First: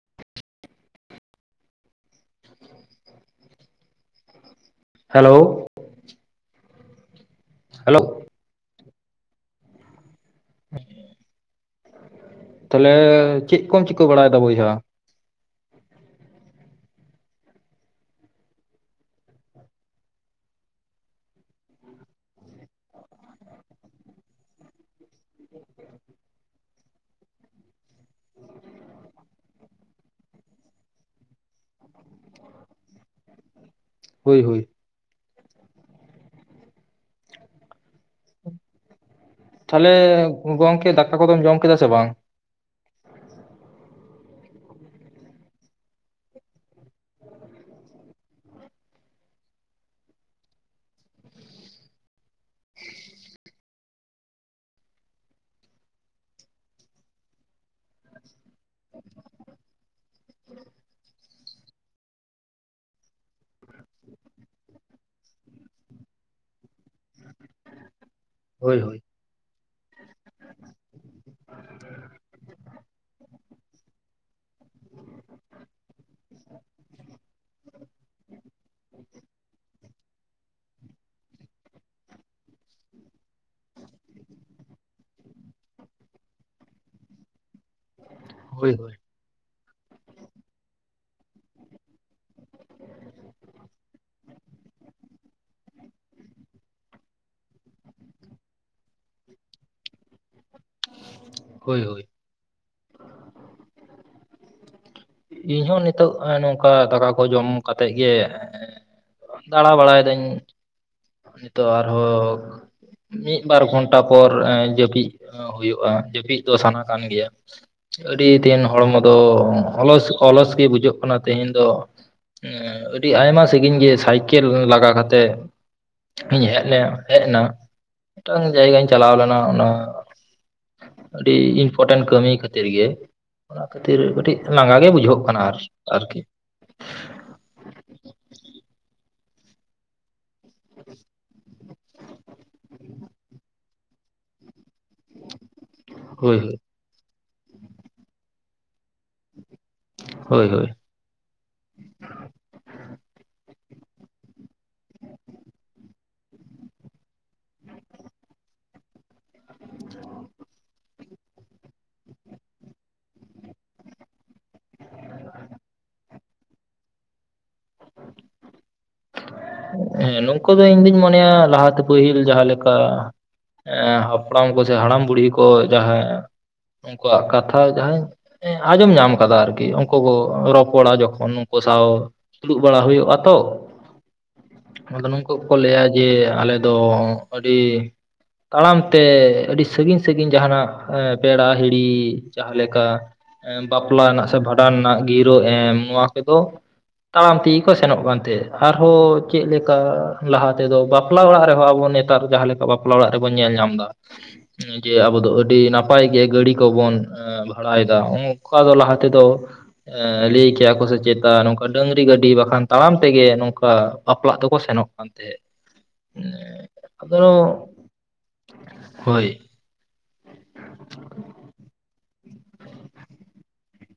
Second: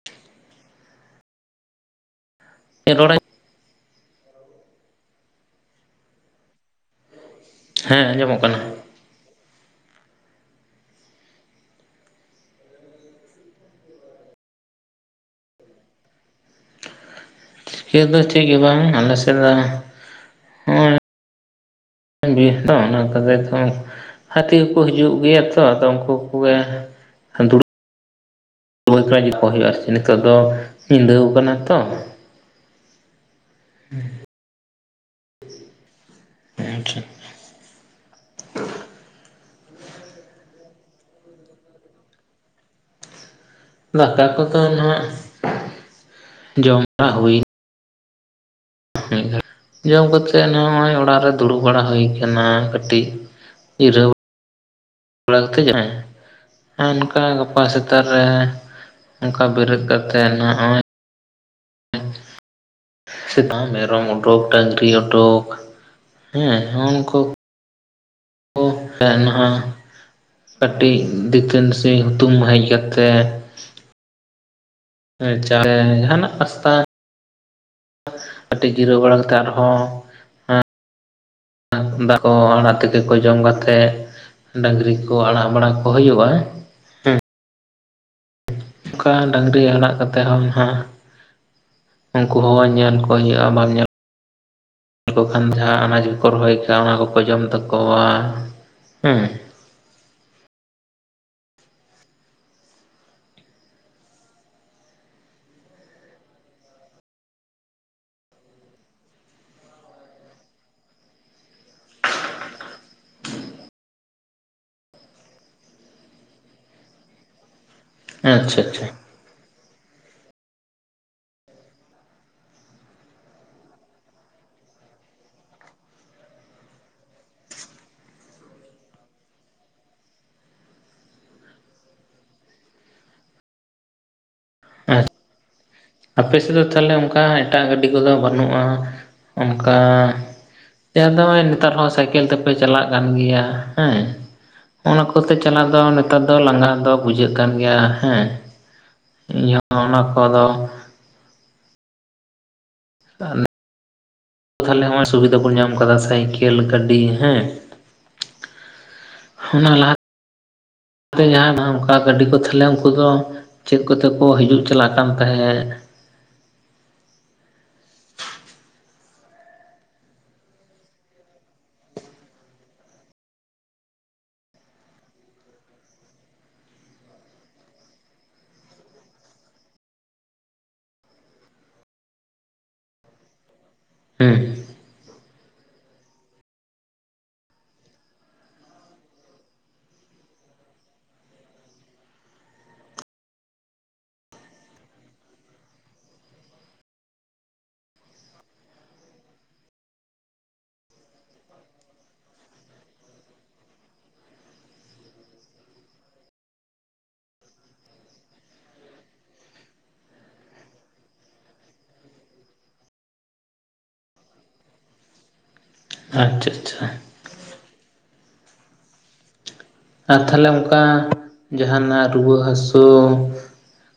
[inaudible] ᱮ ᱨᱚᱲ ᱟᱹᱡᱼᱼ hello. Hello ᱦᱮᱸ ᱟᱸᱡᱚᱢᱚᱜ ᱠᱟᱱᱟ᱾ ᱦᱮᱸ ᱜᱤ [unintelligible] ᱛᱟᱦᱚᱞᱮ, ᱪᱮᱫ ᱠᱚᱢ ᱪᱤᱠᱟᱹ ᱵᱟᱲᱟᱭ ᱫᱟ ᱵᱚᱭᱦᱟ? ᱠᱷᱤᱨ ᱫᱚ ᱪᱮᱜ ᱜᱮ ᱵᱟᱝ, ᱟᱞᱮ ᱥᱮᱫ ᱫᱚ ᱦᱚᱸ ᱚᱭᱼᱼ ᱠᱟᱱ ᱡᱤᱱᱤᱥ ᱛᱚ ᱚᱱᱟ [unintelligible] ᱠᱟᱛᱮ ᱛᱚᱸᱼᱼ ᱦᱟᱹᱛᱤ ᱦᱚᱸᱠᱚ ᱦᱤᱡᱩᱜ ᱜᱮᱭᱟ ᱛᱚ, ᱟᱫᱚ ᱩᱱᱠᱩ ᱠᱚᱜᱮ ᱦᱟᱸ ᱫᱩᱲᱩᱵ [inaudible] ᱠᱚ ᱦᱩᱭᱩᱜ-ᱟ ᱥᱮ ᱱᱤᱛᱚᱜ ᱫᱚ, ᱧᱤᱫᱟᱹᱣ ᱠᱟᱱᱟ ᱛᱚ᱾ ᱦᱚᱭ, ᱦᱳᱭ᱾ ᱦᱮᱸ ᱟᱪᱪᱷᱟ᱾ ᱛᱟᱦᱞᱮ ᱜᱚᱝᱠᱮ, ᱫᱟᱠᱟ ᱠᱚᱫᱚᱢ ᱡᱚᱢ ᱠᱮᱫᱟ ᱥᱮ ᱵᱟᱝ? ᱫᱟᱠᱟ ᱠᱚᱫᱚ ᱱᱟᱦᱟᱸᱜ ᱡᱚᱢ ᱵᱟᱲᱟ ᱦᱩᱭᱼᱼ ᱱᱤ ᱜᱷᱟᱹᱲᱤᱡ ᱡᱚᱢ ᱠᱟᱛᱮᱜ ᱱᱚᱜ-ᱚᱭ ᱚᱲᱟᱜ ᱨᱮ ᱫᱩᱲᱩᱵ ᱵᱟᱲᱟ ᱦᱩᱭᱼᱼ ᱠᱟᱱᱟ ᱠᱟᱹᱴᱤᱡ ᱡᱤᱨᱟᱹᱣ ᱵᱟᱲᱟ ᱠᱟᱛᱮᱜ ᱦᱮᱸ᱾ ᱚᱱᱠᱟ ᱜᱟᱯᱟ ᱥᱮᱛᱟᱜ ᱨᱮ, ᱚᱱᱠᱟ ᱵᱮᱨᱮᱫ ᱠᱟᱛᱮᱜ ᱱᱚᱜᱼᱚᱭ ᱥᱮᱛᱟᱜ ᱢᱮᱨᱚᱢ ᱚᱰᱚᱠ, ᱰᱟᱹᱝᱨᱤ ᱚᱰᱚᱠ, ᱦᱮᱸ ᱩᱱᱠᱩ ᱠᱚ ᱦᱳᱭ ᱦᱳᱭ [unintelligible] ᱱᱟᱦᱟᱸᱜ ᱠᱟᱹᱴᱤᱡ ᱫᱟᱹᱛᱟᱹᱱ ᱥᱮ ᱦᱩᱛᱩᱢ ᱦᱮᱡ ᱠᱟᱛᱮᱜ ᱪᱟᱲᱮ ᱡᱟᱦᱟᱸ ᱱᱟᱜ ᱱᱟᱥᱛᱟ᱾ ᱠᱟᱹᱴᱤᱡ ᱡᱤᱨᱟᱹᱣ ᱵᱟᱲᱟ ᱠᱟᱛᱮᱜ ᱟᱨᱦᱚᱸ ᱮ ᱫᱟᱠᱟ ᱠᱚ ᱟᱲᱟᱜ ᱛᱤᱠᱤ ᱠᱚ ᱡᱚᱢ ᱠᱟᱛᱮᱜᱼᱼ ᱰᱟᱹᱝᱨᱤ ᱠᱚ ᱟᱲᱟᱜ ᱵᱟᱲᱟ ᱠᱚ ᱦᱩᱭᱩᱜᱼᱟ᱾ ᱦᱮᱸ ᱦᱳᱭ, ᱦᱳᱭ᱾ ᱚᱱᱠᱟ ᱰᱟᱹᱝᱨᱤ ᱚᱲᱟᱜ ᱠᱟᱛᱮᱜ ᱦᱚᱸ ᱱᱟᱦᱟᱸᱜ ᱩᱱᱠᱩ ᱦᱚᱸ ᱧᱮᱞ ᱠᱚ ᱦᱩᱭᱩᱜ-ᱟ, ᱵᱟᱢ ᱧᱮᱞ ᱟᱫᱚ ᱠᱷᱟᱱ ᱡᱟᱦᱟᱸ ᱟᱱᱟᱡᱽ ᱠᱚᱠᱚ ᱨᱚᱦᱚᱭ ᱠᱟᱜ ᱚᱱᱟ ᱠᱚᱠᱚ ᱡᱚᱢ ᱛᱟᱠᱚᱣᱟ ᱦᱩᱸ᱾ ᱦᱳᱭ ᱦᱳᱭ᱾ [inaudible] ᱤᱧ ᱦᱚᱸ ᱚᱸ ᱱᱤᱛᱚᱜ ᱱᱚᱝᱠᱟ ᱫᱟᱠᱟ ᱠᱚ ᱡᱚᱢ ᱠᱟᱛᱮᱜ ᱜᱮ ᱮᱻᱼᱼ ᱫᱟᱬᱟ ᱵᱟᱲᱟᱭ ᱫᱟᱹᱧ᱾ ᱱᱤᱛᱚᱜ ᱟᱨ ᱦᱚᱸ ᱢᱤᱫ ᱵᱟᱨ ᱜᱷᱚᱱᱴᱟ ᱯᱚᱨ ᱡᱟᱹᱯᱤᱜᱼᱼ ᱦᱩᱭᱩᱜ-ᱟ ᱡᱟᱹᱯᱤᱜ ᱫᱚ ᱥᱟᱱᱟ ᱠᱟᱱ ᱜᱮᱭᱟ ᱟᱹᱰᱤ ᱟᱪᱪᱷᱟ ᱫᱤᱱ ᱟᱪᱪᱷᱟ ᱦᱚᱲᱢᱚ ᱛᱚ ᱚᱞᱚᱥ ᱚᱞᱚᱥ ᱜᱮ ᱵᱩᱡᱷᱟᱹᱜ ᱠᱟᱱᱟ ᱛᱮᱦᱮᱧ ᱫᱚ᱾ ᱟᱹᱰᱤ ᱟᱭᱢᱟ ᱥᱟᱹᱜᱤᱧ ᱜᱮ ᱥᱟᱭᱠᱮᱞ ᱞᱟᱜᱟ ᱠᱟᱛᱮᱜ ᱤᱧ ᱦᱮᱡᱞᱮ ᱦᱮᱡᱱᱟ ᱢᱤᱫᱴᱟᱝ ᱡᱟᱭᱜᱟᱧ ᱪᱟᱞᱟᱣ ᱞᱮᱱᱟ ᱚᱱᱟ ᱟᱹᱰᱤ ᱤᱱᱯᱚᱴᱮᱱ ᱠᱟᱹᱢᱤ ᱠᱷᱟᱹᱛᱤᱨ ᱜᱮ ᱚᱱᱟ ᱠᱷᱟᱹᱛᱤᱨ ᱠᱟᱹᱴᱤᱡ ᱞᱟᱸᱜᱟ ᱜᱮ ᱵᱩᱡᱷᱟᱹᱜ ᱠᱟᱱᱟ ᱟᱨ ᱟᱨᱠᱤ ᱛᱟᱞᱦᱮ ᱚᱱᱠᱟ ᱢᱮᱫᱴᱟᱜ ᱜᱟᱹᱰᱤ ᱠᱚᱫᱚ ᱵᱟᱹᱱᱩᱜᱼᱟ ᱚᱱᱠᱟ ᱛᱮ ᱟᱫᱚ ᱱᱚᱸᱜᱼᱚᱭ ᱱᱮᱛᱟᱨ ᱦᱚᱸ ᱥᱟᱭᱠᱮᱞ ᱛᱮᱯᱮ ᱪᱟᱞᱟᱜ ᱠᱟᱱ ᱜᱮᱭᱟ ᱦᱮᱸ ᱚᱱᱟ ᱠᱚᱛᱮ ᱪᱟᱞᱟᱜ ᱫᱚ ᱱᱮᱛᱟᱨ ᱦᱳᱭ ᱫᱚ ᱦᱳᱭ ᱞᱟᱸᱜᱟ ᱫᱚ ᱵᱩᱡᱷᱟᱹᱜ ᱠᱟᱱ ᱜᱮᱭᱟ ᱦᱮᱸ ᱤᱧᱦᱚᱸ ᱚᱱᱟ ᱠᱚᱫᱚ ᱦᱳᱭ ᱦᱳᱭ ᱛᱟᱦᱚᱞᱮ ᱦᱚᱸᱭ ᱥᱩᱵᱤᱫᱟ ᱠᱚᱢ ᱧᱟᱢ ᱟᱠᱟᱫᱟ ᱥᱟᱭᱠᱮᱞ ᱜᱟᱹᱰᱤ ᱦᱮᱸ ᱚᱱᱟ ᱞᱟᱦᱟ ᱡᱟᱦᱟᱸ ᱚᱱᱠᱟ ᱜᱟᱹᱰᱤ ᱠᱚ ᱛᱷᱟᱞᱮ ᱩᱱᱠᱩ ᱫᱚ ᱪᱮᱜ ᱠᱚᱛᱮ ᱠᱚ ᱦᱤᱡᱩᱜ ᱪᱟᱞᱟᱜ ᱠᱟᱱ ᱛᱟᱦᱮᱸᱫ ᱦᱮᱸ ᱱᱚᱝᱠᱩ ᱫᱚ ᱤᱧ ᱫᱩᱧ ᱢᱚᱱᱮᱭᱟ ᱞᱟᱦᱟᱛᱮ ᱯᱟᱹᱦᱤᱞ ᱡᱟᱦᱟᱸ ᱞᱮᱠᱟ ᱦᱟᱯᱲᱟᱢ ᱠᱚᱥᱮ ᱦᱟᱲᱟᱢ ᱵᱩᱲᱦᱤ ᱠᱚ ᱡᱟᱦᱟᱸ ᱩᱱᱠᱩᱣᱟᱜ ᱠᱟᱛᱷᱟ ᱡᱟᱦᱟᱸᱭ ᱟᱸᱡᱚᱢ ᱧᱟᱢ ᱠᱟᱫᱟ ᱟᱨᱠᱤ ᱩᱱᱠᱩ ᱠᱚ ᱨᱚᱯᱚᱲᱟ ᱡᱚᱠᱷᱚᱱ ᱩᱱᱠᱩ ᱥᱟᱶ ᱫᱩᱲᱩᱵ ᱵᱟᱲᱟ ᱦᱩᱭᱩᱜᱼᱟ ᱛᱚ ᱦᱩᱸ ᱟᱫᱚ ᱱᱩᱝᱠᱩ ᱠᱚᱠᱚ ᱞᱟᱹᱭᱟ ᱡᱮ ᱟᱞᱮ ᱫᱚ ᱟᱹᱰᱤ ᱛᱟᱲᱟᱢ ᱛᱮ ᱟᱹᱰᱤ ᱥᱟᱹᱜᱤᱧ ᱥᱟᱹᱜᱤᱧ ᱡᱟᱦᱟᱸᱱ ᱯᱮᱲᱟ ᱦᱤᱲᱤ ᱡᱟᱦᱟᱸ ᱞᱮᱠᱟ ᱵᱟᱯᱞᱟ ᱨᱮᱱᱟᱜ ᱥᱮ ᱵᱷᱟᱸᱰᱟᱱ ᱨᱮᱱᱟᱜ ᱜᱤᱨᱟᱹ ᱮᱢ ᱱᱚᱣᱟ ᱠᱚᱫᱚ ᱛᱟᱲᱟᱢ ᱛᱮᱜᱤ ᱠᱚ ᱥᱮᱱᱚᱜ ᱠᱟᱱ ᱛᱟᱸᱦᱮᱜ ᱟᱨᱦᱚᱸ ᱪᱮᱫ ᱞᱮᱠᱟ ᱞᱟᱦᱟ ᱛᱮᱫᱚ ᱵᱟᱯᱞᱟ ᱚᱲᱟᱜ ᱨᱮᱦᱚᱸ ᱟᱵᱚ ᱱᱮᱛᱟᱨ ᱡᱟᱦᱟᱸ ᱞᱮᱠᱟ ᱵᱟᱯᱞᱟ ᱚᱲᱟᱜ ᱨᱮᱵᱚᱱ ᱧᱮᱞ ᱧᱟᱢ ᱮᱫᱟ [inaudible] ᱡᱮ ᱟᱵᱚ ᱫᱚ ᱟᱹᱰᱤ ᱱᱟᱯᱟᱭ ᱜᱮ ᱜᱟᱹᱲᱤ ᱠᱚᱵᱚᱱ ᱵᱷᱟᱲᱟᱭᱮᱫᱟ ᱟᱜ ᱠᱟ ᱫᱚ ᱞᱟᱦᱟ ᱛᱮᱫᱚ ᱞᱟᱹᱭ ᱠᱮᱭᱟ ᱠᱚ ᱥᱮ ᱪᱮᱛᱟ ᱱᱚᱝᱠᱟ ᱰᱟᱹᱝᱨᱤ ᱜᱟᱹᱰᱤ ᱵᱟᱠᱷᱟᱱ ᱛᱟᱲᱟᱢ ᱛᱮᱜᱮ ᱱᱚᱝᱠᱟ ᱵᱟᱯᱞᱟᱜ ᱫᱚᱠᱚ ᱥᱮᱱᱚᱜ ᱠᱟᱱ ᱛᱟᱦᱮᱸᱜ ᱟᱪᱪᱷᱟ ᱟᱪᱪᱷᱟ ᱟᱫᱚ ᱦᱳᱭ ᱟᱨ ᱛᱟᱞᱦᱮ ᱚᱱᱠᱟ ᱡᱟᱸᱦᱟᱱ ᱟᱜ ᱨᱩᱣᱟᱹ ᱦᱟᱹᱥᱩ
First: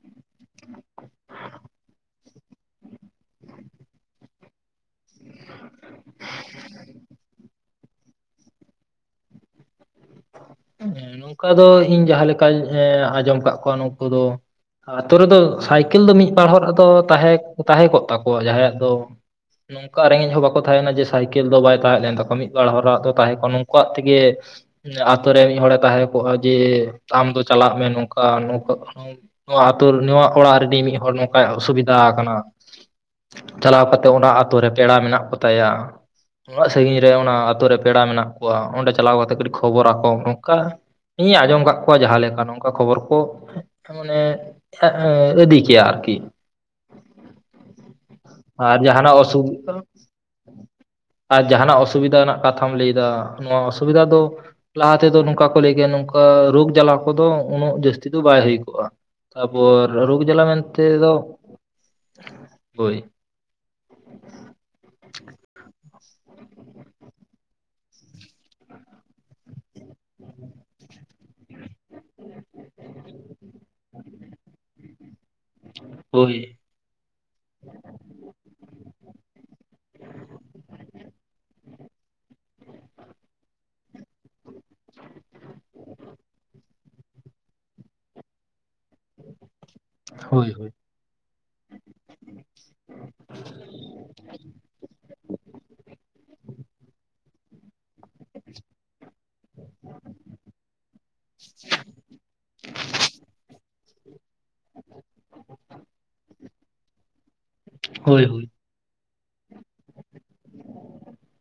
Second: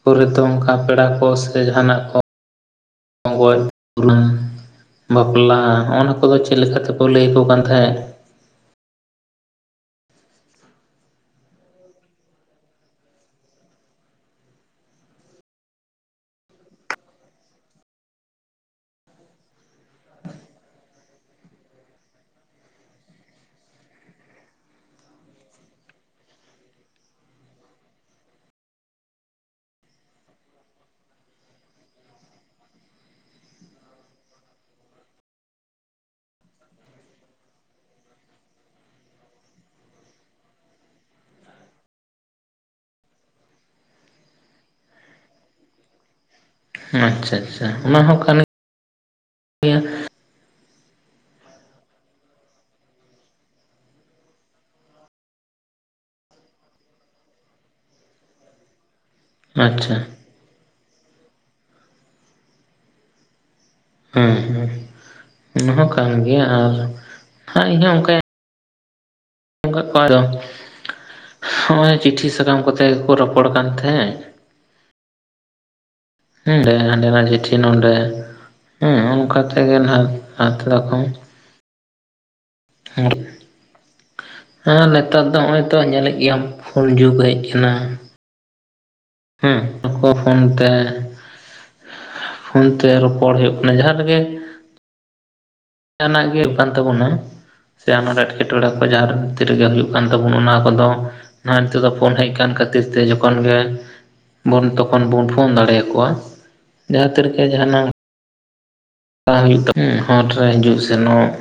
ᱯᱚᱨᱮ ᱫᱚ ᱚᱱᱠᱟ ᱯᱮᱲᱟ ᱠᱚ ᱥᱮ ᱡᱟᱦᱟᱱᱟᱜ ᱠᱚ [unintelligible] ᱵᱟᱯᱞᱟ ᱚᱱᱟ ᱠᱚᱫᱚ ᱪᱮᱫ ᱞᱮᱠᱟ ᱛᱮᱠᱚ ᱞᱟᱹᱭ ᱟᱠᱚ ᱠᱟᱱ ᱛᱟᱦᱮᱸᱫ ᱦᱮᱸ ᱱᱚᱝᱠᱟ ᱫᱚ ᱤᱧ ᱡᱟᱦᱟᱸ ᱞᱮᱠᱟᱧ ᱟᱸᱡᱚᱢ ᱠᱟᱜ ᱠᱚᱣᱟ ᱱᱩᱠᱩ ᱫᱚ ᱟᱛᱳ ᱨᱮᱫᱚ ᱥᱟᱭᱠᱮᱞ ᱫᱚ ᱢᱤᱫ ᱵᱟᱨ ᱦᱚᱲ ᱟᱫᱚ ᱛᱟᱦᱮᱸ ᱛᱟᱦᱮᱸ ᱠᱚᱜ ᱛᱟᱠᱚᱣᱟ ᱡᱟᱦᱟᱸᱭᱟᱜ ᱫᱚ ᱱᱚᱝᱠᱟ ᱨᱮᱸᱜᱮᱡ ᱦᱚᱸ ᱵᱟᱠᱚ ᱛᱟᱦᱮᱸ ᱠᱟᱱᱟ ᱡᱮ ᱥᱟᱭᱠᱮᱞ ᱫᱚ ᱵᱟᱭ ᱛᱟᱦᱮᱸ ᱞᱮᱱ ᱛᱟᱠᱚᱣᱟ ᱢᱤᱫᱵᱟᱨ ᱦᱚᱲᱟᱜ ᱫᱚ ᱛᱟᱦᱮᱸ ᱠᱚᱜ ᱱᱩᱝᱠᱩᱣᱟᱜ ᱛᱮᱜᱮ ᱟᱛᱳ ᱨᱮ ᱢᱤᱫ ᱦᱟᱲ ᱮ ᱛᱟᱦᱮᱸ ᱠᱚᱜᱼᱟ ᱡᱮ ᱟᱢ ᱫᱚ ᱪᱟᱞᱟᱜ ᱢᱮ ᱱᱚᱝᱠᱟ ᱱᱚᱣᱟ ᱟᱹᱛᱩ ᱱᱚᱣᱟ ᱚᱲᱟᱜ ᱨᱤᱱᱤᱡ ᱢᱤᱫ ᱦᱚᱲ ᱱᱚᱝᱠᱟᱭ ᱚᱥᱩᱵᱤᱫᱟ ᱟᱠᱟᱱᱟ ᱪᱟᱞᱟᱣ ᱠᱟᱛᱮᱫ ᱚᱱᱟ ᱟᱹᱛᱩ ᱨᱮ ᱯᱮᱲᱟ ᱢᱮᱱᱟᱜ ᱠᱚ ᱛᱟᱭᱟ ᱾ ᱩᱱᱟᱹᱜ ᱥᱟᱹᱜᱤᱧ ᱨᱮ ᱚᱱᱟ ᱟᱹᱛᱩ ᱨᱮ ᱯᱮᱲᱟ ᱢᱮᱱᱟᱜ ᱠᱚᱣᱟ ᱚᱸᱰᱮ ᱪᱟᱞᱟᱣ ᱠᱟᱛᱮ ᱠᱟᱹᱴᱤᱡ ᱠᱷᱚᱵᱚᱨ ᱟ ᱠᱚ ᱚᱱᱠᱟ ᱤᱧᱤᱧ ᱟᱸᱡᱚᱢ ᱠᱟᱜ ᱠᱚᱣᱟ ᱡᱟᱦᱟᱸ ᱞᱮᱠᱟ ᱱᱚᱝᱠᱟ ᱠᱷᱚᱵᱚᱨ ᱠᱚ ᱢᱟᱱᱮᱟ ᱟ ᱟ ᱤᱫᱤ ᱦᱚᱪᱚᱭᱟ ᱟᱨᱠᱤ ᱾ ᱟᱪᱪᱷᱟ ᱟᱪᱪᱷᱟ ᱚᱱᱟ ᱦᱚᱸ ᱠᱟᱱᱜᱮᱭᱟ ᱟᱨ ᱡᱟᱦᱟᱸᱱᱟᱜ ᱚᱥᱩᱵᱤᱫᱷᱟ ᱟᱨ ᱡᱟᱦᱟᱸᱱᱟᱜ ᱚᱥᱩᱵᱤᱫᱟ ᱨᱮᱱᱟᱜ ᱠᱟᱛᱷᱟᱢ ᱞᱟᱹᱭ ᱫᱟ ᱱᱚᱣᱟ ᱚᱥᱩᱵᱤᱫᱟ ᱫᱚ ᱞᱟᱦᱟ ᱛᱮᱫᱚ ᱱᱚᱝᱠᱟ ᱠᱚ ᱞᱟᱹᱭ ᱜᱮᱭᱟ ᱱᱚᱝᱠᱟ ᱨᱳᱜᱽ ᱡᱟᱞᱟ ᱠᱚᱫᱚ ᱩᱱᱟᱹᱜ ᱡᱟᱹᱥᱛᱤ ᱫᱚ ᱵᱟᱭ ᱦᱩᱭ ᱠᱚᱜᱼᱟ ᱾ ᱛᱟᱯᱚᱨ ᱟᱪᱪᱷᱟ ᱨᱳᱜᱽ ᱡᱟᱞᱟ ᱢᱮᱱᱛᱮ ᱫᱚ ᱦᱳᱭ ᱾ ᱦᱩᱸ ᱦᱩᱸ ᱚᱱᱟ ᱦᱚᱸ ᱠᱟᱱ ᱜᱮᱭᱟ ᱟᱨ ᱤᱧ ᱦᱚᱸ ᱚᱱᱠᱟᱧ ᱟᱹᱡᱚᱢ ᱠᱟᱜ ᱠᱚᱣᱟ ᱛᱚ ᱱᱚᱜᱼᱚᱭ ᱪᱤᱴᱷᱤ ᱥᱟᱠᱟᱢ ᱠᱚᱛᱮ ᱜᱮᱠᱚ ᱨᱚᱯᱚᱲ ᱠᱟᱱ ᱛᱟᱦᱮᱸᱫ [inaudible] ᱦᱳᱭ ᱾ ᱦᱟᱸᱰᱮ ᱱᱟᱸᱰᱮ ᱪᱤᱴᱷᱤ ᱱᱚᱰᱮᱸ ᱦᱮᱸ ᱚᱱᱠᱟ ᱛᱮᱜᱮ [unintelligible] [unintelligible] ᱦᱮᱸ ᱱᱮᱛᱟᱨ ᱫᱚ ᱱᱚᱜᱼᱚᱭ ᱛᱚ ᱧᱮᱞᱮᱫ ᱜᱮᱭᱟᱢ ᱯᱷᱚᱱ ᱡᱩᱜᱽ ᱦᱮᱡ ᱟᱠᱟᱱᱟ, ᱦᱮᱸ ᱩᱱᱠᱚ ᱯᱷᱳᱱ ᱦᱳᱭ ᱛᱮ ᱦᱳᱭ ᱯᱷᱳᱱ ᱛᱮ ᱨᱚᱯᱚᱲ ᱦᱩᱭᱩᱜ ᱠᱟᱱᱟ ᱡᱟᱦᱟᱸ ᱨᱮᱜᱮ ᱡᱟᱦᱟᱱᱟᱜ ᱜᱮ [unintelligible] ᱠᱟᱱ ᱛᱟᱵᱚᱱᱟ ᱥᱮ ᱟᱱᱟᱴ ᱮᱸᱴᱠᱮᱴᱚᱬᱮ ᱠᱚ ᱡᱟᱦᱟᱸ ᱵᱷᱤᱛᱤᱨ ᱨᱮᱜᱮ ᱦᱩᱭᱩᱜ ᱠᱟᱱ ᱛᱟᱵᱚᱱᱟ ᱚᱱᱟ ᱠᱚᱫᱚ ᱱᱚᱜ ᱱᱤᱛᱚᱜ ᱫᱚ ᱯᱷᱳᱱ ᱦᱮᱡ ᱠᱟᱱ ᱠᱷᱟᱹᱛᱤᱨ ᱛᱮ ᱡᱚᱠᱷᱚᱱ ᱜᱮ ᱵᱚᱱ ᱛᱚᱠᱷᱚᱱ ᱵᱚᱱ ᱯᱷᱳᱱ ᱫᱟᱲᱮ ᱟᱠᱚᱣᱟ, ᱡᱟᱦᱟᱸ ᱛᱤᱨᱜᱮ ᱡᱟᱦᱟᱱᱟᱜ ᱦᱳᱭ ᱦᱳᱭ ᱾ [unintelligible] ᱦᱚᱴ ᱨᱮ ᱦᱤᱡᱩᱜ ᱥᱮᱱᱚᱜ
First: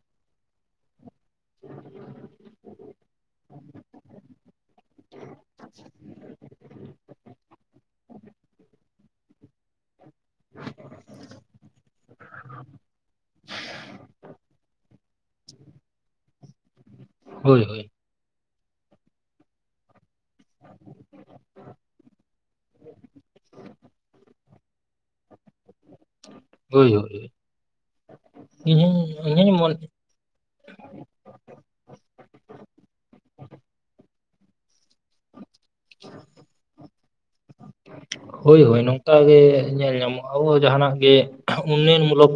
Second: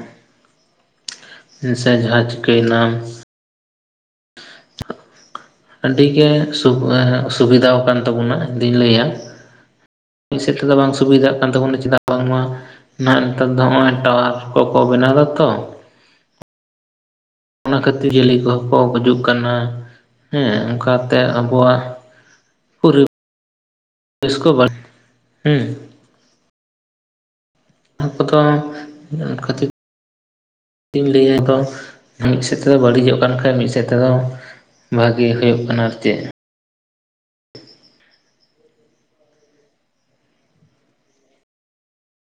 ᱥᱮ ᱡᱟᱦᱟᱸ ᱪᱤᱠᱟᱹᱭᱮᱱᱟᱢ, ᱟᱹᱰᱤ ᱜᱮ ᱥᱩᱵ ᱥᱩᱵᱤᱫᱟᱣ ᱟᱠᱟᱱ, ᱛᱟᱵᱚᱱᱟ ᱤᱧ ᱫᱩᱧ ᱞᱟᱹᱭᱟ ᱢᱤᱫ ᱥᱮᱫ ᱛᱮᱫᱚ ᱵᱟᱝ ᱥᱩᱵᱤᱫᱷᱟᱜ ᱠᱟᱱ ᱛᱟᱵᱚᱱᱟ ᱪᱮᱫᱟᱜ ᱵᱟᱝᱢᱟ ᱱᱟᱜ ᱱᱮᱛᱟᱨ ᱫᱚ ᱱᱚᱜᱼᱚᱭ ᱴᱟᱣᱟᱨ ᱠᱚᱠᱚ ᱵᱮᱱᱟᱣ ᱫᱟ ᱛᱚ ᱦᱳᱭ ᱦᱳᱭ ᱾ ᱚᱱᱟ ᱠᱷᱟᱹᱛᱤᱨ ᱡᱤᱭᱟᱹᱞᱤ ᱠᱚᱦᱚᱸ ᱠᱚ ᱜᱩᱡᱩᱜ ᱠᱟᱱᱟ ᱦᱮᱸ ᱚᱱᱠᱟ ᱛᱮ ᱟᱵᱚᱣᱟᱜ ᱯᱚᱨᱤᱵᱮᱥ [unintelligible] ᱦᱳᱭ ᱦᱳᱭ, ᱚᱱᱟ ᱠᱚᱫᱚ ᱤᱧ ᱦᱚᱧ ᱤᱧ ᱦᱩᱧ ᱠᱷᱟᱹᱛᱤᱨ ᱢᱚᱱᱮ ᱛᱤᱧ ᱞᱟᱹᱭᱟ ᱫᱚ ᱢᱤᱫ ᱥᱮᱫ ᱛᱮᱫᱚ ᱵᱟᱹᱲᱤᱡᱚᱜ ᱠᱟᱱ ᱠᱷᱟᱡ ᱢᱤᱫ ᱥᱮᱫ ᱛᱮᱫᱚ ᱵᱷᱟᱜᱮ ᱦᱩᱭᱩᱜ ᱠᱟᱱᱟ ᱟᱨ ᱪᱮᱫ ᱾ ᱦᱳᱭ ᱦᱳᱭ ᱱᱚᱝᱠᱟᱜ ᱜᱮ ᱧᱮᱞ ᱧᱟᱢᱚᱜᱼᱟ ᱟᱵᱚ ᱡᱟᱦᱟᱱᱟᱜ ᱜᱮ ᱩᱱᱟᱝ ᱢᱩᱞᱚᱠ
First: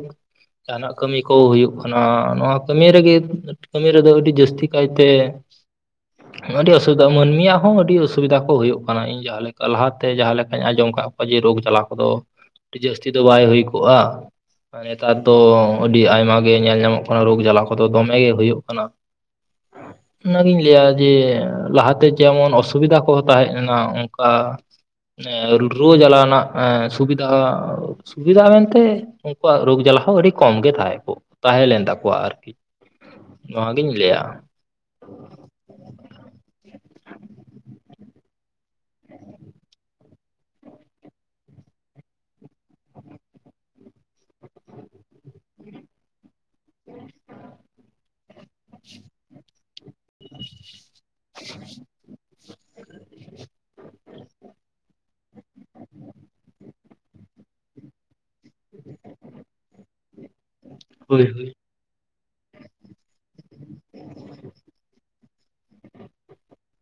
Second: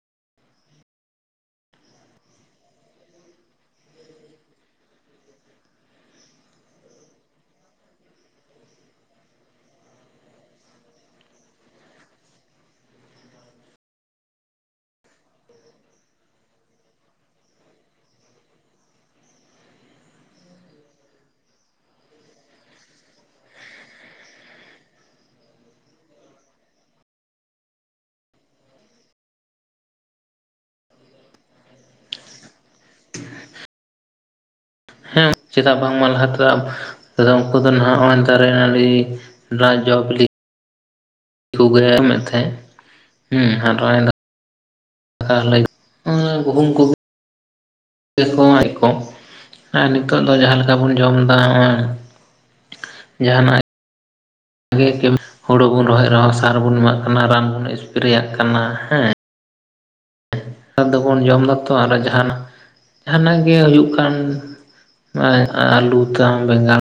ᱡᱟᱦᱟᱱᱟᱜ ᱠᱟᱹᱢᱤ ᱠᱚ ᱦᱩᱭᱩᱜ ᱠᱟᱱᱟ ᱱᱚᱣᱟ ᱠᱟᱹᱢᱤ ᱨᱮᱜᱮ ᱠᱟᱹᱢᱤ ᱨᱮᱫᱚ ᱟᱰᱤ ᱡᱟᱹᱥᱛᱤ ᱠᱟᱭᱛᱮ ᱟᱹᱰᱤ ᱚᱥᱩᱵᱤᱫᱟ ᱢᱟᱹᱱᱢᱤᱭᱟᱜ ᱦᱚᱸ ᱟᱹᱰᱤ ᱚᱥᱤᱵᱤᱫᱟ ᱠᱚ ᱦᱩᱭᱩᱜ ᱠᱟᱱᱟ ᱤᱧ ᱡᱟᱦᱟᱸ ᱞᱮᱠᱟ ᱞᱟᱦᱟᱛᱮ ᱡᱟᱦᱟᱸ ᱞᱮ ᱟᱸᱡᱚᱢ ᱟᱠᱟ ᱠᱚᱣᱟ ᱡᱮ ᱨᱳᱜᱽ ᱡᱟᱞᱟ ᱠᱚᱫᱚ ᱟᱹᱰᱤ ᱡᱟᱹᱥᱛᱤ ᱫᱚ ᱵᱟᱭ ᱦᱩᱭ ᱠᱚᱟ, ᱟᱨ ᱱᱮᱛᱟᱨ ᱫᱚ ᱟᱹᱰᱤ ᱟᱭᱢᱟ ᱜᱮ ᱧᱮᱞ ᱧᱟᱢᱚᱜ ᱠᱟᱱᱟ ᱨᱳᱜᱽ ᱡᱟᱞᱟ ᱠᱚᱫᱚ ᱫᱚᱢᱮ ᱜᱮ ᱦᱩᱭᱩᱜ ᱠᱟᱱᱟ ᱾ [inaudible] ᱚᱱᱟᱜᱤᱧ ᱞᱟᱹᱭᱟ ᱡᱮ ᱞᱟᱦᱟᱛᱮ ᱡᱮᱢᱚᱱ ᱚᱥᱩᱵᱤᱫᱟ ᱠᱚᱦᱚᱸ ᱛᱟᱦᱮᱸ ᱞᱮᱱᱟ ᱚᱱᱠᱟ ᱮᱸ ᱨᱩᱣᱟ ᱡᱟᱞᱟ ᱨᱮᱱᱟᱜ ᱮᱸ ᱥᱩᱵᱤᱫᱟ ᱥᱩᱵᱤᱫᱟ ᱢᱮᱱᱛᱮ ᱩᱱᱠᱩᱣᱟᱜ ᱨᱳᱜᱽ ᱡᱟᱞᱟ ᱦᱚᱸ ᱟᱹᱰᱤ ᱠᱚᱢ ᱜᱮ ᱛᱟᱦᱮᱸ ᱠᱚ ᱛᱟᱦᱮᱸ ᱞᱮᱱ ᱛᱟᱠᱚᱣᱟ ᱟᱨᱠᱤ ᱾ ᱱᱚᱣᱟᱜᱤᱧ ᱞᱟᱹᱭᱟ, ᱦᱮᱸ ᱪᱮᱫᱟᱜ ᱵᱟᱝ ᱢᱟ ᱞᱟᱦᱟ ᱛᱮᱫᱚ, ᱟᱫᱚ ᱩᱱᱠᱩ ᱫᱚ ᱱᱟᱦᱜᱼᱚᱭ ᱫᱟᱨᱮ ᱱᱟᱹᱲᱤ ᱱᱟᱜ ᱡᱚ ᱵᱤᱞᱤ, ᱛᱷᱩᱜᱮ ᱮᱢᱮᱫ ᱛᱟᱸᱦᱮᱫ ᱦᱩᱸ ᱦᱟᱨᱟ ᱭᱮᱱᱟ, ᱛᱟᱦᱞᱮ ᱚᱱᱟ ᱜᱩᱦᱩᱢ ᱠᱚᱜᱮ [unintelligible] ᱠᱚ ᱦᱮᱸᱠᱚ ᱟᱨ ᱱᱤᱛᱚᱜ ᱫᱚ ᱡᱟᱦᱟᱸ ᱞᱮᱠᱟ ᱵᱚᱱ ᱡᱚᱢ ᱮᱫᱟ ᱱᱚᱜ-ᱚᱭ, ᱡᱟᱦᱟᱱᱟᱜ, ᱵᱷᱟᱜᱮ ᱦᱩᱲᱩ ᱵᱚᱱ ᱨᱚᱦᱚᱭ ᱨᱮᱦᱚᱸ ᱥᱟᱨ ᱵᱚᱱ ᱮᱢᱟᱜ ᱠᱟᱱᱟ ᱨᱟᱱ ᱵᱚᱱ ᱮᱥᱯᱨᱮᱭᱟᱜ ᱠᱟᱱᱟ ᱦᱮᱸ ᱱᱮᱛᱟᱨ ᱫᱚᱵᱚᱱ ᱦᱳᱭ ᱡᱚᱢ ᱦᱳᱭ ᱮᱫᱟᱛᱚ ᱟᱨᱚ ᱡᱟᱦᱟᱱᱟᱜ ᱡᱟᱦᱟᱱᱟᱜ ᱜᱮ ᱦᱩᱭᱩᱜ ᱠᱟᱱ, ᱟᱞᱩ ᱫᱟᱢ ᱵᱮᱸᱜᱟᱲ,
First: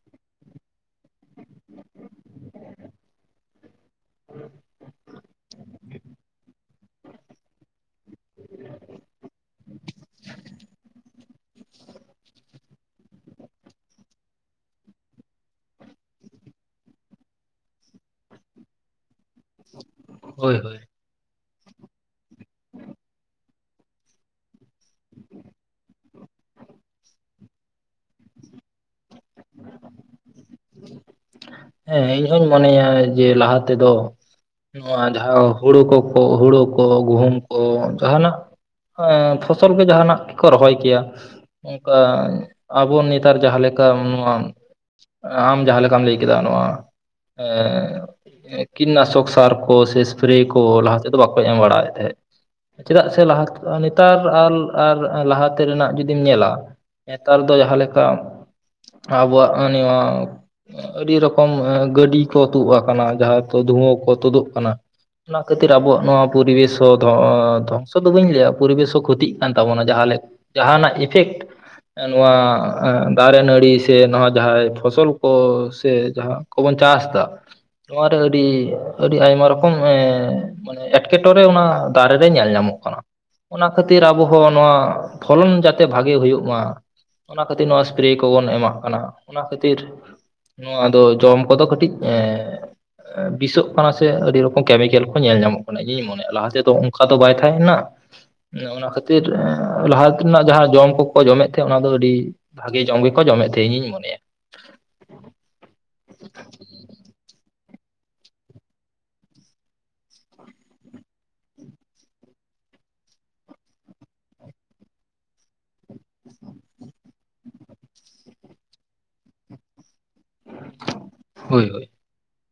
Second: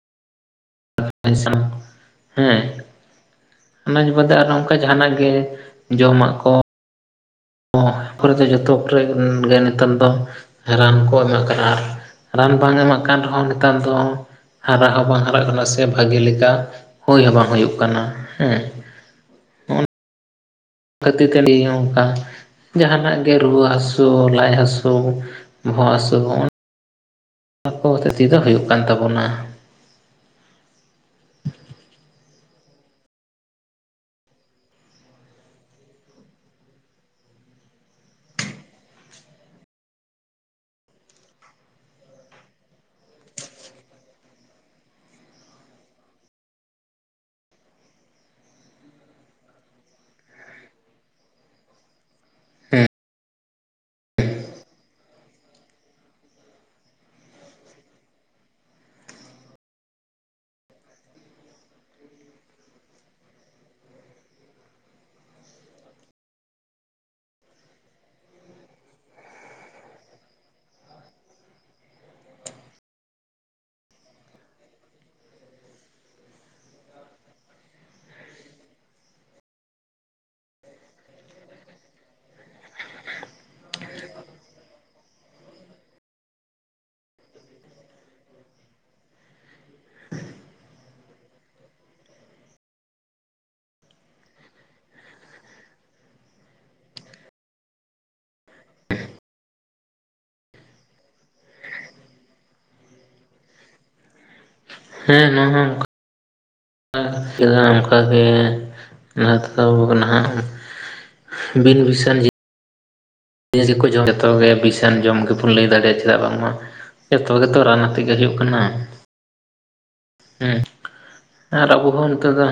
[inaudible] ᱦᱮᱸ ᱟᱱᱟᱴ ᱵᱟᱫᱮ ᱟᱨᱚ ᱚᱱᱠᱟ ᱡᱚᱦᱱᱟᱜ ᱜᱮ ᱡᱚᱢᱟᱜ ᱠᱚ, ᱠᱚᱨ ᱫᱚ ᱡᱚᱛᱚ ᱠᱚᱨᱮ ᱜᱮ ᱱᱮᱛᱟᱨ ᱫᱚ ᱨᱟᱱ ᱠᱚ ᱮᱢᱟᱜ ᱠᱟᱱᱟ ᱟᱨ ᱨᱟᱱ ᱵᱟᱝ ᱮᱢᱟᱜ ᱠᱟᱱ ᱨᱮᱦᱚᱸ ᱱᱮᱛᱟᱨ ᱫᱚ ᱦᱟᱨᱟ ᱦᱚᱸ ᱵᱟᱝ ᱦᱟᱨᱟᱜ ᱠᱟᱱᱟ ᱥᱮ ᱵᱷᱟᱜᱤ ᱞᱮᱠᱟ ᱦᱩᱭᱳᱭ ᱦᱚᱸ ᱵᱟᱝ ᱦᱩᱭᱩᱜ ᱠᱟᱱᱟ ᱦᱮᱸ, ᱦᱳᱭ, ᱠᱷᱟᱹᱛᱤ ᱴᱟᱺᱰᱤᱭᱤᱜ ᱦᱚᱸ ᱚᱱᱠᱟ ᱡᱟᱦᱟᱱᱟᱜ ᱜᱮ ᱨᱩᱣᱟᱹ ᱦᱟᱹᱥᱩ ᱞᱟᱡ ᱦᱟᱹᱥᱩ ᱵᱚᱦᱚᱜ ᱦᱟᱹᱥᱩ ᱚᱱᱟᱠᱚ ᱦᱚᱛᱮᱡ ᱛᱮᱜᱮ ᱛᱚ ᱦᱩᱭᱩᱜ ᱠᱟᱱ ᱛᱟᱵᱚᱱᱟ, [unintelligible] ᱦᱮᱸ ᱤᱧ ᱦᱚᱧ ᱢᱚᱱᱮᱭᱟ ᱡᱮ ᱞᱟᱦᱟ ᱛᱮᱫᱚ, ᱱᱚᱣᱟ ᱡᱟᱦᱟᱸ ᱦᱩᱲᱩ ᱠᱚᱠᱚ ᱦᱩᱲᱩ ᱠᱚ ᱜᱩᱦᱩᱢ ᱠᱚ ᱡᱟᱦᱟᱱᱟᱜ, ᱮ ᱯᱷᱚᱥᱚᱞ ᱜᱮ ᱡᱟᱦᱟᱱᱟᱜ ᱜᱮᱠᱚ ᱨᱚᱦᱚᱭ ᱠᱮᱭᱟ, ᱚᱱᱠᱟ ᱟᱵᱚ ᱱᱮᱛᱟᱨ ᱡᱟᱦᱟᱸ ᱞᱮᱠᱟ ᱱᱚᱣᱟ, ᱟᱢ ᱡᱟᱦᱟᱸ ᱞᱮᱠᱟᱢ ᱞᱟᱹᱭ ᱠᱮᱫᱟ ᱱᱚᱣᱟ ᱮᱸ ᱠᱤᱱᱱᱟᱥᱚᱠ ᱥᱟᱨ ᱠᱚ ᱥᱮ ᱮᱥᱯᱨᱮ ᱠᱚ ᱞᱟᱦᱟ ᱛᱮᱫᱚ ᱵᱟᱠᱚ ᱮᱢ ᱵᱟᱲᱟᱭᱮᱫ ᱛᱟᱦᱮᱸᱫ, ᱪᱮᱫᱟᱜ ᱥᱮ ᱞᱟᱦᱟ ᱱᱮᱛᱟᱨ ᱟᱨ ᱟᱨ ᱞᱟᱦᱟᱛᱮ ᱨᱮᱱᱟᱜ ᱡᱩᱫᱤᱢ ᱧᱮᱞᱟ, ᱱᱮᱛᱟᱨ ᱫᱚ ᱡᱟᱦᱟᱸ ᱞᱮᱠᱟ ᱟᱵᱚᱣᱟᱜ ᱱᱚᱣᱟ, ᱟᱹᱰᱤ ᱨᱚᱠᱚᱢ ᱜᱟᱹᱰᱤ ᱠᱚ ᱛᱩ ᱟᱠᱟᱱᱟ ᱡᱟᱦᱟᱸ ᱫᱚ ᱫᱷᱩᱣᱟᱹ ᱠᱚ ᱛᱩᱫᱩᱜ ᱠᱟᱱᱟ ᱚᱱᱟ ᱠᱷᱟᱹᱛᱤᱨ ᱟᱵᱚᱣᱟᱜ ᱱᱚᱣᱟ ᱯᱚᱨᱤᱵᱮᱥ ᱦᱚᱸ ᱫᱷᱟ ᱫᱷᱚᱝᱥᱚ ᱫᱚ ᱵᱟᱹᱧ ᱞᱟᱹᱭᱟ ᱯᱚᱨᱤᱵᱮᱥ ᱦᱚᱸ ᱠᱷᱚᱛᱤᱜ ᱠᱟᱱ ᱛᱟᱵᱚᱱᱟ ᱡᱟᱦᱟᱸᱞᱮ ᱡᱟᱦᱟᱱᱟᱜ ᱤᱯᱷᱮᱠᱴ ᱱᱚᱣᱟ ᱫᱟᱨᱮ ᱱᱟᱹᱲᱤ ᱥᱮ ᱱᱚᱣᱟ ᱡᱟᱦᱟᱸᱭ ᱯᱷᱚᱥᱚᱞ ᱠᱚ ᱥᱮ ᱡᱟᱦᱟᱸ ᱠᱚᱵᱚᱱ ᱪᱟᱥ ᱫᱟ, ᱱᱚᱣᱟᱨᱮ ᱟᱹᱰᱤ ᱟᱹᱰᱤ ᱟᱭᱢᱟ ᱨᱚᱠᱚᱢ ᱮᱸ ᱮᱸᱴᱠᱮᱴᱚᱬᱮ ᱚᱱᱟ ᱫᱟᱨᱮ ᱨᱮ ᱧᱮᱞ ᱧᱟᱢᱚᱜ ᱠᱟᱱᱟ, ᱚᱱᱟ ᱠᱷᱟᱹᱛᱤᱨ ᱟᱵᱚᱸ ᱦᱚ ᱱᱚᱣᱟ ᱯᱷᱚᱞᱚᱱ ᱡᱟᱛᱮ ᱵᱷᱟᱜᱤ ᱦᱩᱭᱩᱜ ᱢᱟ, ᱚᱱᱟ ᱠᱷᱟᱹᱛᱤᱨ ᱱᱚᱶᱟ ᱮᱥᱯᱨᱮ ᱠᱚᱵᱚᱱ ᱮᱢᱟᱜ ᱠᱟᱱᱟ ᱚᱱᱟ ᱠᱷᱟᱹᱛᱤᱨ, ᱠᱷᱟᱹᱛᱤᱨ ᱱᱚᱣᱟᱫᱚ ᱡᱚᱢ ᱠᱚᱫᱚ ᱠᱟᱹᱴᱤᱡ ᱮᱸ ᱵᱤᱥᱚᱜ ᱠᱟᱱᱟ ᱥᱮ ᱟᱹᱰᱤ ᱨᱚᱠᱚᱢ ᱠᱮᱢᱤᱠᱮᱞ ᱠᱚ ᱧᱮᱞ ᱧᱟᱢᱚᱜ ᱠᱟᱱᱟ ᱤᱧᱤᱧ ᱢᱚᱱᱭᱟ ᱞᱟᱦᱟ ᱥᱮᱫᱛᱚ ᱚᱱᱠᱟ ᱫᱚ ᱵᱟᱭ ᱛᱟᱦᱮᱸ ᱠᱟᱱᱟ, ᱚᱱᱟ ᱠᱷᱟᱹᱛᱤᱨ ᱞᱟᱦᱟ ᱛᱮᱱᱟᱜ ᱡᱟᱦᱟᱸ ᱡᱚᱢ ᱠᱚᱠᱚ ᱡᱚᱢᱮᱫ ᱛᱟᱦᱮᱸᱫ ᱚᱱᱟ ᱫᱚ ᱟᱹᱰᱤ, ᱵᱷᱟᱜᱮ ᱡᱚᱢ ᱜᱮᱠᱚ ᱡᱚᱢᱮᱫ ᱛᱟᱦᱮᱸ ᱤᱧᱤᱧ ᱢᱚᱱᱮᱭᱟ ᱦᱮᱸ ᱱᱚᱣᱟ ᱦᱚ ᱚᱱᱠᱟ, ᱪᱮᱫ ᱦᱚᱸ ᱚᱱᱠᱟ ᱜᱮ [inaudible] ᱵᱤᱱ ᱵᱤᱥᱟᱱ ᱡᱤ ᱵᱤᱥ ᱜᱮᱠᱚ ᱠᱟᱢᱮᱫ ᱡᱚᱛᱚ ᱜᱮ ᱵᱤᱥᱟᱱ ᱡᱚᱢ ᱜᱮᱵᱚᱱ ᱞᱟᱹᱭ ᱫᱟᱲᱮᱜᱼᱟ ᱪᱮᱫᱟᱜ ᱵᱟᱝᱢᱟ ᱡᱚᱛᱚ ᱛᱚ ᱨᱟᱱ ᱟᱛᱮᱜ ᱜᱮ ᱦᱩᱭᱩᱜ ᱠᱟᱱᱟ ᱦᱮᱸ ᱦᱳᱭ ᱟᱨ ᱦᱳᱭ ᱟᱵᱚ ᱦᱚᱸ ᱱᱤᱛᱚᱜ ᱫᱚ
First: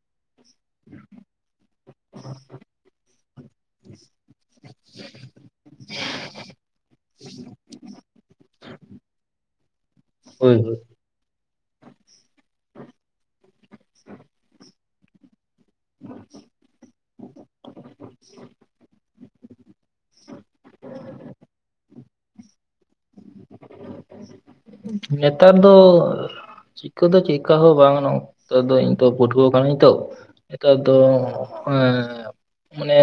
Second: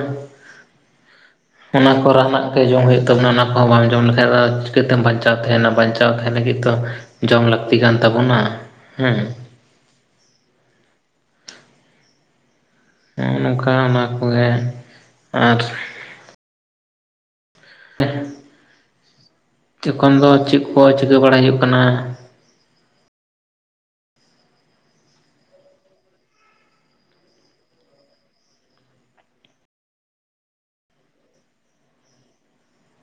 ᱚᱱᱟ ᱠᱚ ᱨᱟᱱᱟᱜ ᱜᱮ ᱡᱚᱢ ᱦᱩᱭᱩᱜ ᱛᱟᱵᱚᱱᱟ ᱚᱱᱟ ᱠᱚᱦᱚᱸ ᱵᱟᱢ ᱡᱚᱢ ᱞᱮᱠᱷᱟᱱᱡ ᱫᱚ ᱪᱤᱠᱟᱹᱛᱮᱢ ᱵᱟᱧᱪᱟᱣ ᱛᱟᱦᱮᱱᱟ ᱵᱟᱧᱪᱟᱣ ᱛᱟᱦᱮᱸᱱ ᱞᱟᱹᱜᱤᱫ ᱫᱚ ᱡᱚᱢ ᱞᱟᱹᱠᱛᱤ ᱠᱟᱱ ᱛᱟᱵᱚᱱᱟ ᱦᱮᱸ ᱦᱳᱭ ᱦᱳᱭ ᱱᱚᱜᱼᱚ ᱱᱚᱝᱠᱟ ᱚᱱᱟ ᱠᱚᱜᱮ ᱟᱨ [inaudible] ᱮᱠᱷᱚᱱ ᱫᱚ ᱪᱮᱫ ᱠᱚ ᱪᱤᱠᱟᱹ ᱵᱟᱲᱟᱭ ᱦᱩᱭᱩᱜ ᱠᱟᱱᱟ ᱱᱮᱛᱟᱨ ᱫᱚ ᱪᱮᱫᱠᱟᱹ ᱫᱚ ᱪᱮᱫᱠᱟ ᱦᱚᱸ ᱵᱟᱝ ᱱᱟᱝᱠᱟ ᱫᱚ ᱤᱧᱚ ᱫᱚ ᱯᱟᱹᱴᱷᱩᱣᱟᱹ ᱠᱟᱹᱱᱟᱹᱧ ᱛᱚ ᱱᱮᱛᱟᱨ ᱫᱚ ᱮᱻ ᱢᱟᱱᱮ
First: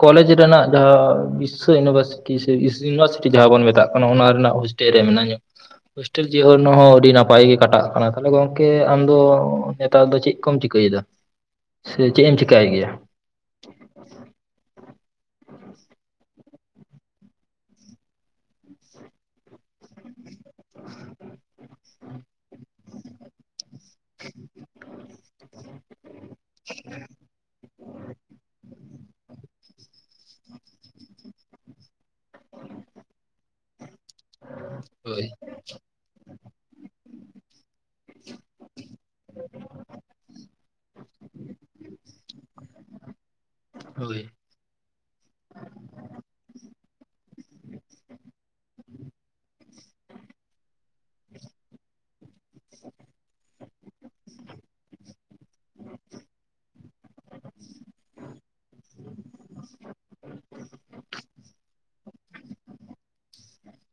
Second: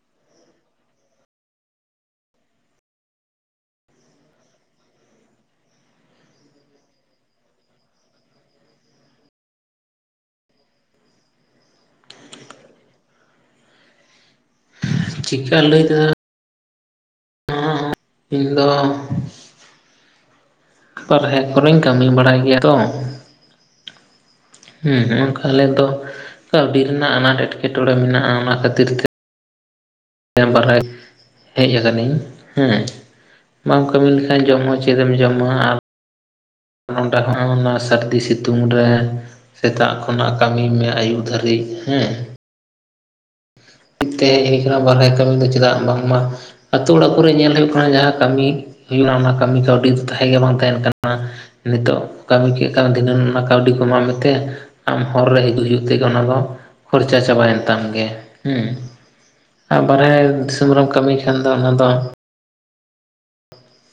ᱠᱚᱞᱮᱡᱽ ᱨᱮᱱᱟᱜ ᱡᱟᱦᱟᱸ ᱵᱤᱥᱥᱚ ᱤᱭᱩᱱᱤᱵᱷᱟᱨᱥᱤᱴᱤ ᱥᱮ ᱤᱥ ᱤᱭᱩᱱᱤᱵᱷᱟᱨᱥᱤᱴᱤ ᱡᱟᱦᱟᱸ ᱵᱚᱱ ᱢᱮᱛᱟᱜ ᱠᱟᱱᱟ ᱚᱱᱟ ᱨᱮᱱᱟᱜ [unintelligible] ᱨᱮ ᱢᱮᱱᱟᱧᱟ ᱦᱳᱥᱴᱮᱞ ᱡᱤᱭᱚᱱ ᱦᱚᱸ ᱟᱹᱰᱤ ᱱᱟᱯᱟᱭ ᱜᱮ ᱠᱟᱴᱟᱜ ᱠᱟᱱᱟ ᱛᱟᱦᱚᱞᱮ ᱜᱚᱝᱠᱮ ᱟᱢᱫᱚ ᱱᱮᱛᱟᱨ ᱫᱚ ᱪᱮᱫ ᱪᱮᱫ ᱠᱚᱢ ᱪᱤᱠᱟᱹᱭ ᱫᱟ, ᱥᱮ ᱪᱮᱫ ᱮᱢ ᱪᱤᱠᱟᱭ ᱜᱮᱭᱟ ᱪᱤᱠᱟ ᱞᱟᱹᱭ ᱛᱮᱱᱟᱜ ᱤᱧ ᱫᱚ ᱵᱟᱨᱦᱮ ᱠᱚᱨᱮᱧ ᱠᱟᱹᱢᱤ ᱵᱟᱲᱟᱭ ᱜᱮᱭᱟ ᱛᱚ ᱦᱮᱸ ᱚᱱᱠᱟ ᱟᱞᱮ ᱫᱚ ᱠᱟᱹᱣᱰᱤ ᱨᱮᱱᱟᱜ ᱟᱱᱟᱴ ᱮᱸᱴᱠᱮᱴᱚᱬᱮ ᱢᱮᱱᱟᱜᱼᱟ ᱚᱱᱟ ᱠᱷᱟᱹᱛᱤᱨ ᱛᱮ [unintelligible] ᱵᱟᱨᱦᱮ ᱦᱮᱡ ᱟᱠᱟᱱᱟᱹᱧ ᱦᱮᱸ ᱵᱟᱢ ᱠᱟᱹᱢᱤ ᱞᱮᱠᱷᱟᱱ ᱡᱚᱢ ᱦᱚᱸ ᱪᱮᱫᱮᱢ ᱦᱳᱭ ᱡᱚᱢᱟ ᱟᱨ ᱱᱚᱸᱰᱮ ᱦᱚᱸ ᱚᱱᱟ ᱥᱟᱹᱨᱫᱤ ᱥᱤᱛᱩᱝ ᱨᱮ ᱥᱮᱛᱟᱜ ᱠᱷᱚᱱᱟᱜ ᱠᱟᱢᱤ ᱢᱮ ᱟᱭᱩᱵ ᱫᱷᱟᱹᱨᱤᱡ ᱦᱮᱸ ᱢᱤᱫ ᱦᱳᱭ ᱛᱮ ᱦᱮᱡ ᱦᱩᱭ ᱠᱟᱱᱟ ᱵᱟᱦᱨᱮ ᱠᱟᱹᱢᱤ ᱫᱚ ᱪᱮᱫᱟᱜ ᱵᱟᱝᱢᱟ ᱟᱹᱛᱩ ᱚᱲᱟᱜ ᱠᱚᱨᱮᱜ ᱧᱮᱞ ᱦᱩᱭᱩᱜ ᱠᱟᱱᱟ ᱡᱟᱦᱟᱸ ᱠᱟᱹᱢᱤ ᱦᱩᱭᱩᱜ ᱠᱟᱱᱟ ᱚᱱᱟ ᱠᱟᱹᱢᱤ ᱠᱟᱹᱣᱰᱤ ᱫᱚ ᱛᱟᱦᱮᱸ ᱜᱮ ᱵᱟᱝ ᱛᱟᱦᱮᱱ ᱠᱟᱱᱟ ᱱᱤᱛᱚᱜ ᱠᱟᱹᱢᱤ ᱠᱮᱫ ᱠᱟᱱᱟ ᱫᱷᱤᱱᱟᱹᱱ ᱠᱟᱹᱣᱰᱤ ᱠᱚ ᱮᱢᱟᱜ ᱢᱮᱛᱮ ᱟᱢ ᱦᱚᱨ ᱨᱮ ᱦᱤᱡᱩᱜ ᱦᱤᱡᱩᱜ ᱛᱮᱜᱮ ᱚᱱᱟ ᱫᱚ ᱠᱷᱚᱨᱪᱟ ᱪᱟᱵᱟᱭᱮᱱ ᱛᱟᱢ ᱜᱮ ᱦᱩᱸ ᱟᱨ ᱵᱟᱦᱨᱮ ᱫᱤᱥᱚᱢ ᱨᱮᱢ ᱠᱟᱹᱢᱤ ᱠᱷᱟᱱ ᱫᱚ ᱚᱱᱟ ᱫᱚ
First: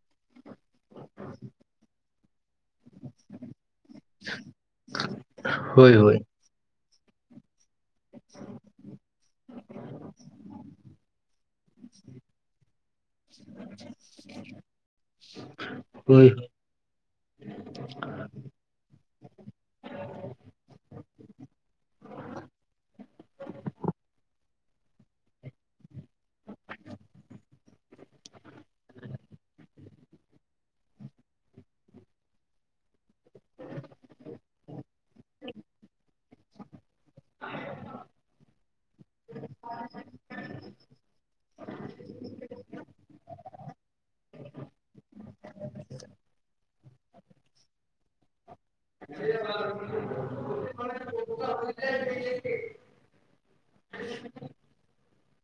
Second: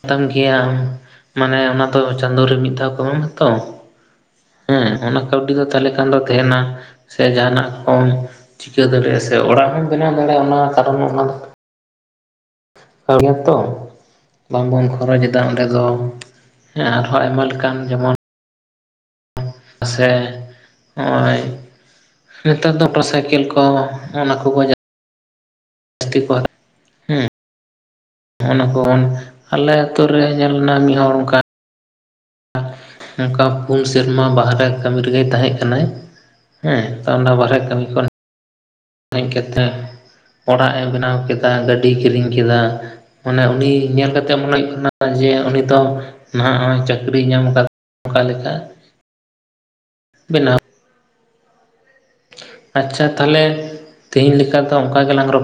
ᱛᱟᱢ ᱜᱮᱭᱟ ᱢᱟᱱᱮ ᱚᱱᱟ ᱫᱚ ᱪᱟᱸᱫᱳ ᱨᱮ ᱢᱤᱫ ᱫᱷᱟᱣ ᱠᱚ ᱮᱢᱟᱢᱟ ᱛᱚ ᱦᱮᱸ ᱚᱱᱟ ᱠᱟᱹᱣᱰᱤ ᱫᱚ ᱛᱟᱦᱞᱮ ᱠᱷᱟᱱ ᱦᱳᱭ ᱫᱚ ᱛᱟᱦᱮᱱᱟ ᱥᱮ ᱡᱟᱦᱟᱱᱟᱜ ᱠᱚᱢ ᱪᱤᱠᱟᱹ ᱫᱟᱲᱮᱭᱟᱜ ᱥᱮ ᱚᱲᱟᱜ ᱦᱚᱸᱢ ᱵᱮᱱᱟᱣ ᱫᱟᱲᱮᱭᱟᱜᱼᱟ ᱚᱱᱟ ᱠᱟᱨᱚᱱ ᱚᱱᱟᱫᱚ ᱠᱟᱹᱣᱰᱤ ᱵᱟᱝᱵᱚᱱ ᱠᱷᱚᱨᱚᱪ ᱮᱫᱟ ᱚᱸᱰᱮ ᱫᱚ ᱦᱳᱭ ᱦᱮᱸ ᱟᱨᱦᱚᱸ ᱟᱭᱢᱟ ᱞᱮᱠᱟᱱ ᱡᱮᱢᱚᱱ ᱥᱮ ᱦᱚᱸᱜᱼᱚᱭ ᱱᱮᱛᱟᱨ ᱫᱚ ᱢᱚᱴᱚᱨ ᱥᱟᱭᱠᱮᱞ ᱠᱚ ᱚᱱᱟ ᱠᱚ [unintelligible] ᱱᱚᱜᱱᱟ ᱠᱚᱵᱚᱱ, ᱟᱞᱮ ᱟᱹᱛᱩ ᱨᱮ ᱧᱮᱞᱱᱟ ᱢᱤᱫ ᱦᱚᱲ ᱚᱱᱠᱟ ᱱᱚᱝᱠᱟ ᱯᱩᱱ ᱥᱮᱨᱢᱟ ᱵᱟᱦᱨᱮ ᱠᱟᱹᱢᱤ ᱨᱮᱜᱮᱭ ᱛᱟᱦᱮᱸᱜ ᱠᱟᱱᱟᱭ ᱦᱮᱸ ᱛᱚ ᱚᱱᱟ ᱵᱟᱨᱦᱨᱮ ᱠᱟᱹᱢᱤ ᱠᱷᱚᱱ ᱦᱮᱡ ᱠᱟᱛᱮ ᱚᱲᱟᱜ ᱮ ᱵᱮᱱᱟᱣ ᱠᱮᱫᱟ ᱜᱟᱹᱰᱤᱭ ᱠᱤᱨᱤᱧ ᱠᱮᱫᱟ ᱢᱟᱱᱮ ᱩᱱᱤ ᱧᱮᱞ ᱠᱟᱛᱮᱫ ᱢᱚᱱᱮ ᱦᱩᱭᱩᱜ ᱠᱟᱱᱟ ᱡᱮ ᱩᱱᱤ ᱫᱚ [unintelligible] ᱪᱟᱹᱨᱤ ᱧᱟᱢ ᱟᱠᱟᱫ ᱵᱮᱱᱟᱣ [inaudible] ᱟᱪᱪᱷᱟ ᱛᱟᱦᱞᱮ ᱛᱮᱦᱮᱧ ᱞᱮᱠᱟ ᱫᱚ ᱚᱱᱠᱟ ᱜᱮᱞᱟᱝ ᱨᱚᱯᱚᱲ